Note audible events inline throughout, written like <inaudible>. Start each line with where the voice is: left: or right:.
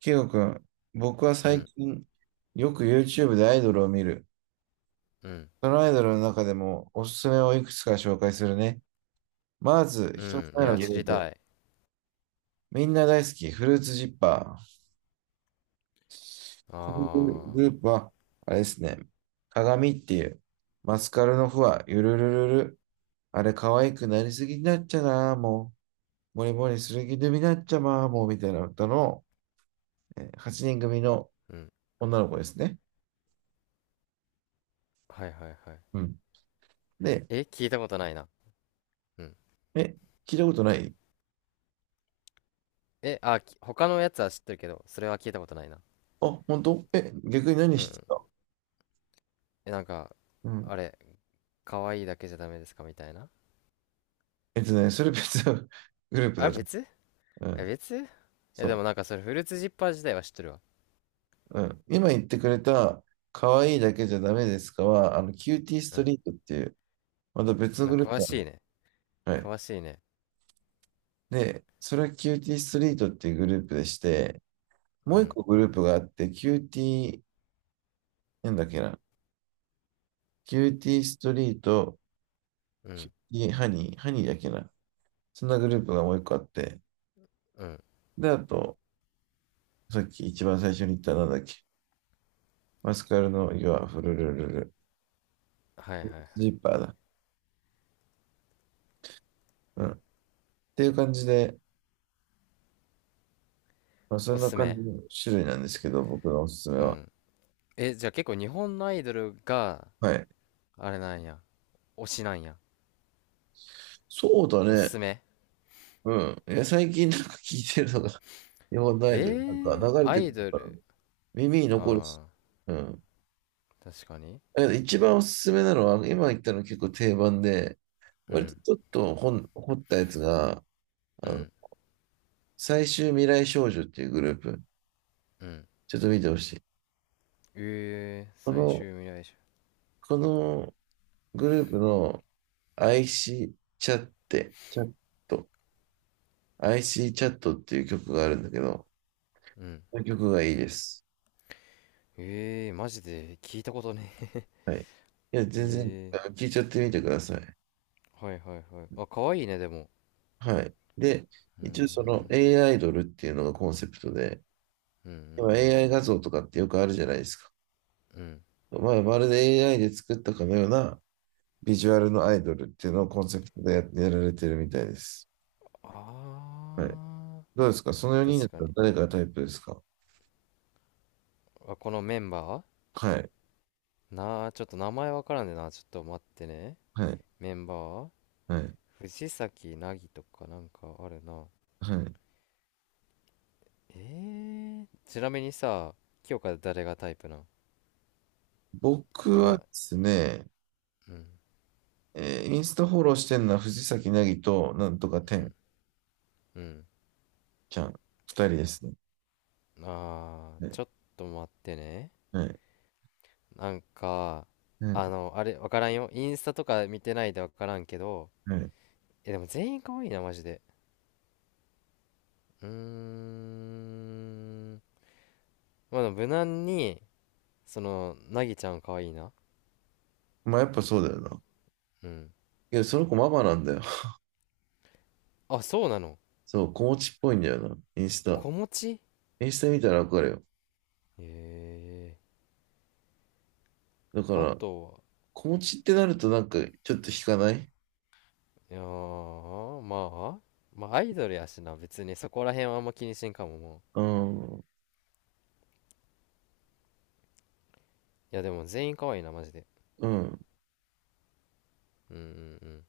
right: キヨ君、僕は
left: う
right: 最
left: ん、
right: 近よく YouTube でアイドルを見る。
left: うん、
right: そのアイドルの中でもおすすめをいくつか紹介するね。まず、
left: う
right: 一つ
left: ん。い
right: 目の
left: や、
right: グル
left: 知り
right: ー
left: た
right: プ。
left: い。
right: みんな大好き、フルーツジッパー。
left: あ
right: このグ
left: あ、
right: ループは、あれですね、鏡っていう、マスカルのフワ、ゆるるるる。あれ、可愛くなりすぎになっちゃな、もう。もりもりする気でになっちゃま、もう、みたいな歌の、8人組の
left: うん。
right: 女の子ですね。
left: はいはいはい。
right: うん。で、
left: え、聞いたことないな。うん。
right: え、聞いたことない。
left: え、あ、他のやつは知ってるけど、それは聞いたことないな。
right: あ、本当？え、逆に何
left: うんう
right: して
left: ん。
right: た？
left: え、なんか、
right: うん。
left: あれ、可愛いだけじゃダメですかみたいな。
right: えっとね、それ別の <laughs> グループ
left: あ、
right: だと。
left: 別
right: う
left: え、
right: ん。
left: 別え、でも
right: そ
left: なんかそれ、フルーツジッパー自体は知ってるわ。
right: う。うん。今言ってくれた、可愛いだけじゃダメですかは、あの、キューティース
left: う
right: ト
left: ん。
right: リートっていう、また別の
left: あ、
right: グルー
left: 詳
right: プなの。
left: しいね。
right: はい。
left: 詳しいね。
right: で、それはキューティーストリートっていうグループでして、
left: う
right: もう一
left: ん、
right: 個グループがあって、キューティー、なんだっけな。キューティーストリート、
left: う
right: キュ
left: ん、
right: ーティーハニー、ハニーだっけな。そんなグループがもう一個あって、
left: うん。
right: で、あと、さっき一番最初に言ったなんだっけ。マスカルの岩、フルルルル、
left: はいはいはい。
right: ジーパーだ。うん。っていう感じで、まあ、そ
left: お
right: ん
left: す
right: な
left: す
right: 感
left: め
right: じの種類なんですけど、僕のおすすめ
left: う
right: は。
left: ん。え、じゃあ結構日本のアイドルが、
right: はい。
left: あれなんや。推しなんや。
right: そうだ
left: おす
right: ね。
left: すめ
right: うん。いや、最近なんか聞いてるのが、<laughs> 日本のアイ
left: え
right: ドル、なんか
left: ー、
right: 流れ
left: ア
right: てく
left: イ
right: る
left: ド
right: からね、
left: ル。
right: 耳に残るし。
left: あ
right: うん。
left: あ、確かに。
right: だけど一番おすすめなのは、今言ったの結構定番で、
left: う
right: 割
left: ん、
right: とちょっと本掘ったやつが、
left: う
right: あの、
left: ん、
right: 最終未来少女っていうグループ。
left: うん。
right: ちょっと見てほしい。
left: ええー、
right: こ
left: 最
right: の、
left: 終未来者。
right: このグループの IC チャッテ、チャット、IC チャットっていう曲があるんだけど、
left: うん。
right: この曲がいいです。
left: ええー、マジで聞いたことねえ。
right: はい。いや、全然、
left: <laughs>
right: あ
left: ええ
right: 聞いちゃってみてください。
left: ー、はいはいはい。あ、可愛いね、でも。
right: はい。で、
left: うー
right: 一応その
left: ん、
right: AI アイドルっていうのがコンセプトで、
left: うん、うん、
right: 今
left: うん、
right: AI 画像とかってよくあるじゃないですか。
left: うん。
right: まあ、まるで AI で作ったかのようなビジュアルのアイドルっていうのをコンセプトでややられてるみたいです。はい。
left: ああ、
right: どうですかその4人だ
left: 確
right: っ
left: か
right: たら
left: に。
right: 誰がタイプですか？
left: あ、このメンバ
right: はい。
left: ーなあ、ちょっと名前わからんでな。ちょっと待ってね。
right: はい。
left: メンバー
right: はい。
left: 藤崎凪とかなんかあるな。
right: はい。
left: えちなみにさ、清香、誰がタイプなん？
right: 僕は
left: 今、
right: ですね、
left: うん、
right: インスタフォローしてるのは藤崎なぎと、なんとか
left: う
right: てん
left: ん、うん。
right: ちゃん、二人ですね。
left: あー、
right: ね。
left: ちょっと待ってね。
right: はい
left: なんか、
right: はい
left: あの、あれ、わからんよ。インスタとか見てないでわからんけど、
right: はい。
left: え、でも全員可愛いな、マジで。うーん。まあ、でも無難に、その、なぎちゃん可愛いな。
right: まあやっぱそうだよな。
left: うん。
right: いや、その子ママなんだよ。<laughs>
left: あ、そうなの。
right: そう、子持ちっぽいんだよな、インスタ。
left: 子持ち、
right: インスタ見たらわかるよ。
left: え
right: だか
left: ー。あ
right: ら、
left: とは、
right: 子持ちってなるとなんかちょっと引かない？
left: いやー、まあ、まあアイドルやしな、別にそこら辺はあんま気にしんかも、も
right: うん、
left: う。いや、でも全員可愛いな、マジで。
right: うん。
left: うんうんうん。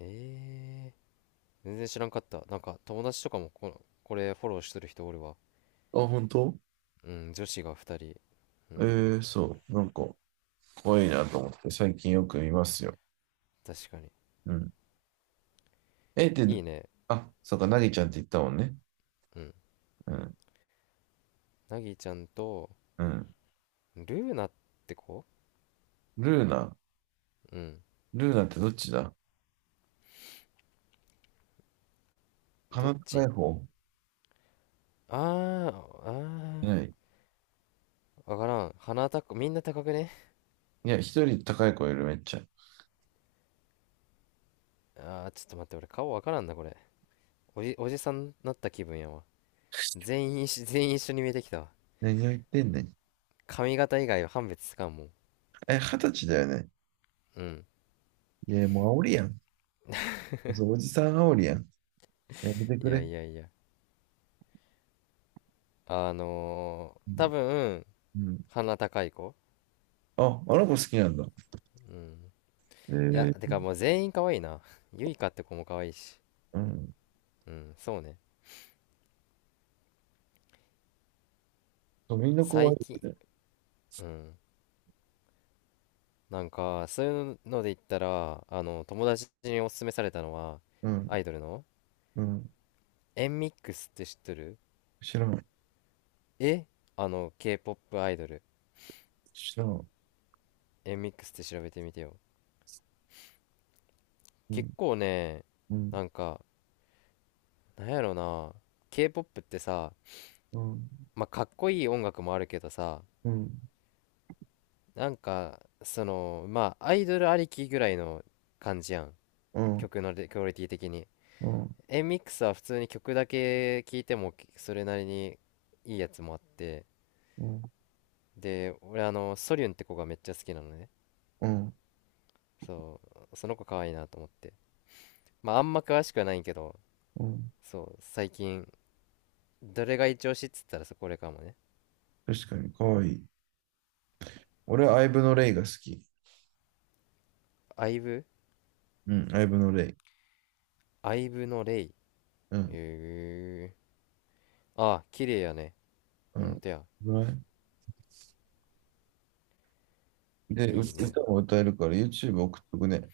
left: えー、全然知らんかった。なんか、友達とかもこれフォローしてる人おるわ。
right: あ、本当？
left: うん、女子が2人。うん、
right: えー、そう、なんか、可愛いなと思って、最近よく見ますよ。
left: 確かに。
right: うん。え、で、
left: いいね。
right: あ、そうか、なぎちゃんって言ったもんね。
left: うん。
right: うん、
left: なぎちゃんと、
right: うん。
left: ルーナって子？
right: ルーナ。
left: うん。
right: ルーナってどっちだ？
left: ど
right: 鼻
left: っ
right: 高い
left: ち？
right: 方？
left: あー、
right: いな
left: あ
right: い。
left: ー、わからん。みんな高くね？
right: いや、一人高い子いる、めっちゃ。
left: あー、ちょっと待って、俺顔わからんな、これ。おじさんになった気分やわ。全員一緒全員一緒に見えてきたわ。
right: 何を言ってんねん。
left: 髪型以外は判別つかんもん。
right: え、二十歳だよね。
left: うん。
right: いや、もう煽りやん。そう、おじさん煽りやん。やめてく
left: いや
right: れ。
left: いやいや。
right: う
left: 多
right: ん。
left: 分
right: うん。
left: 鼻高い子。
right: あ、あの子好きなんだ。
left: うん。
right: え
left: いやて
right: ー、
left: かもう全員可愛いな。ゆいか <laughs> って子も可愛いし。
right: うん。
left: うん、そうね。
right: そう、みんな怖
left: 最
right: い
left: 近。
right: よね。
left: うん。なんかそういうので言ったら、あの友達におすすめされたのは、
right: うん。
left: アイドルの、
right: うん。
left: エンミックスって知ってる？
right: 知らん。
left: え、あの K-POP アイドル。
right: 知らん。
left: エンミックスって調べてみてよ。
right: う
left: 結
right: ん。
left: 構ね、
right: うん。
left: なんか、なんやろな、 K-POP ってさ、
right: うん。
left: まあ、かっこいい音楽もあるけどさ、
right: うん。
left: なんかそのまあアイドルありきぐらいの感じやん。
right: うん。
left: 曲のレクオリティ的に、
right: うん。
left: Mx は普通に曲だけ聴いてもそれなりにいいやつもあって、
right: うん。
left: で俺あのソリュンって子がめっちゃ好きなのね。
right: うん。
left: そうその子可愛いなと思って、まああんま詳しくはないけど、
right: うん。
left: そう、最近どれが一押しっつったらそこれかもね。
right: 確かに、可愛い。俺はアイブのレイが好き。
left: アイブ
right: うん、アイブのレイ。
left: アイブのレイ？へ
right: うん。
left: えああ、綺麗やね。
right: う
left: ほん
right: ん。
left: とや。
right: ね。で、う
left: いいね。
right: 歌も歌えるから YouTube 送っとくね。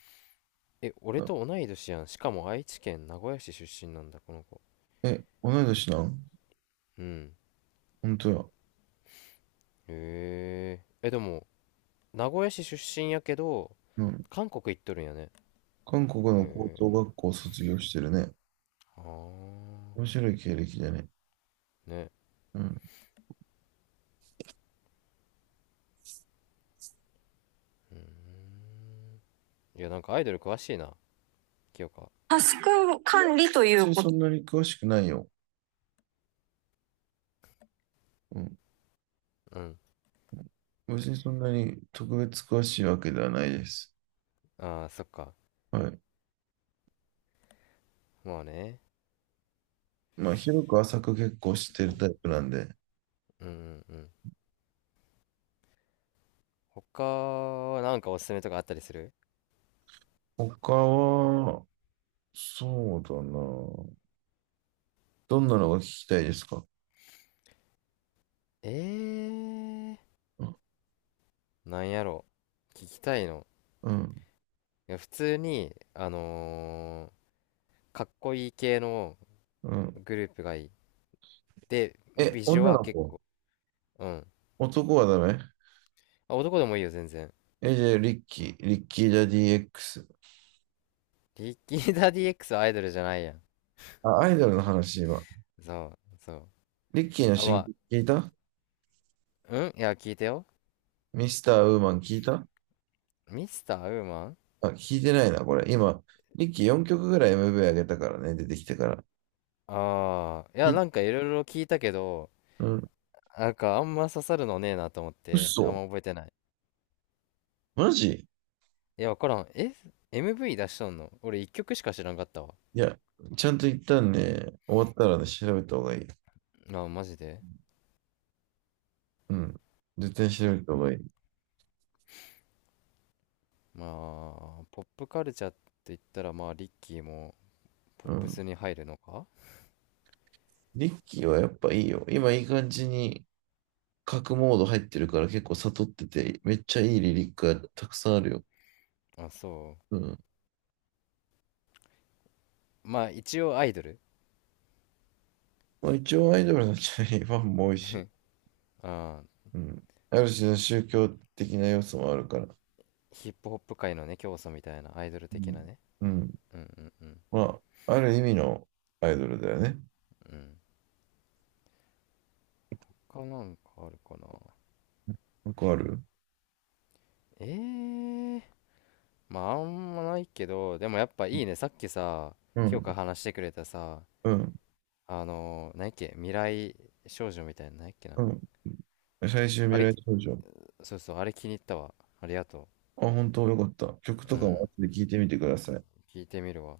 left: え、俺
right: あ、
left: と同い年やん。しかも愛知県名古屋市出身なんだ、この子。
right: え、同い年なん？
left: うん。
right: 本当や。
left: へえ。え、でも、名古屋市出身やけど、
right: うん。
left: 韓国行っとるんやね。
right: 韓国
left: へ
right: の高等
left: え。
right: 学校を卒業してるね。
left: あ
right: 面
left: あ。
right: 白い経歴だね。
left: ね。
right: うん。
left: いや、なんかアイドル詳しいな、清香。
right: タスク管理とい別うにこそと。んなに詳しくないよ。うん。
left: うん。
right: 別にそんなに特別詳しいわけではないです。
left: ああ、そっか。
right: はい。
left: まあね。
right: まあ、広く浅く結構知ってるタイプなんで。
left: うんうんうん。他はなんかおすすめとかあったりする？
right: 他は、そうだな。どんなのが聞きたいですか？
left: えー、
right: うん。
left: なんやろ。聞きたいの？
right: うん。
left: いや、普通に、かっこいい系の
right: うん。
left: グループがいい。で、
right: え、
left: ビジュ
right: 女
left: は
right: の
left: 結
right: 子？
left: 構、うん。
right: 男はダメ？
left: あ、男でもいいよ、全然。
right: え、じゃあ、リッキー・ジャディ X。
left: リキーダ DX はアイドルじゃないやん。
right: あ、アイドルの話、今。
left: そう、そう。
right: リッキーの
left: あ、
right: 新
left: ま
right: 曲
left: あ、
right: 聞いた？
left: うん、いや、聞いてよ。
right: ミスター・ウーマン聞いた？
left: ミスターウーマン。
right: あ、聞いてないな、これ。今、リッキー4曲ぐらい MV 上げたからね、出てきてから。
left: ああー、いや、
right: い、
left: なんかいろいろ聞いたけど、
right: うん、
left: なんかあんま刺さるのねえなと思って、あん
right: 嘘？
left: ま覚えてない。
right: マジ？
left: いや、わからん。え ?MV 出しとんの俺一曲しか知らんかったわ。
right: いや、ちゃんと一旦ね、終わったらね、調べた方がいい。
left: まあ、マジで
right: うん。絶対
left: そ
right: 調
left: っ
right: べた方
left: か。
right: がいい。
left: まあ、ポップカルチャーって言ったら、まあ、リッキーもポッ
right: う
left: プ
right: ん。
left: スに入るのか。
right: リッキーはやっぱいいよ。今いい感じに角モード入ってるから結構悟ってて、めっちゃいいリリックがたくさんあるよ。
left: あ、そ
right: うん。
left: う。まあ一応アイドル。
right: まあ、一応アイドルのチャリファンも多いし、
left: あー、
right: うん。ある種の宗教的な要素もあるから。
left: ヒップホップ界のね、教祖みたいなアイドル
right: う
left: 的
right: ん。
left: なね。
right: うん。
left: うんうんうん。
right: まあ、ある意味のアイドルだよね。
left: うん。他なんかあるかな。
right: よくある？
left: ええ、まああんまないけど、でもやっぱいいね。さっきさ、
right: う
left: 今日
right: ん。
left: から話してくれたさ、
right: うん。
left: 何やっけ、未来少女みたいな、何やっけな。
right: うん。最終
left: あ
right: 未
left: れ、
right: 来少女。
left: そうそう、あれ気に入ったわ。ありがと
right: あ、本当？よかった。曲
left: う。う
right: とかも後
left: ん。
right: で聞いてみてください。
left: 聞いてみるわ。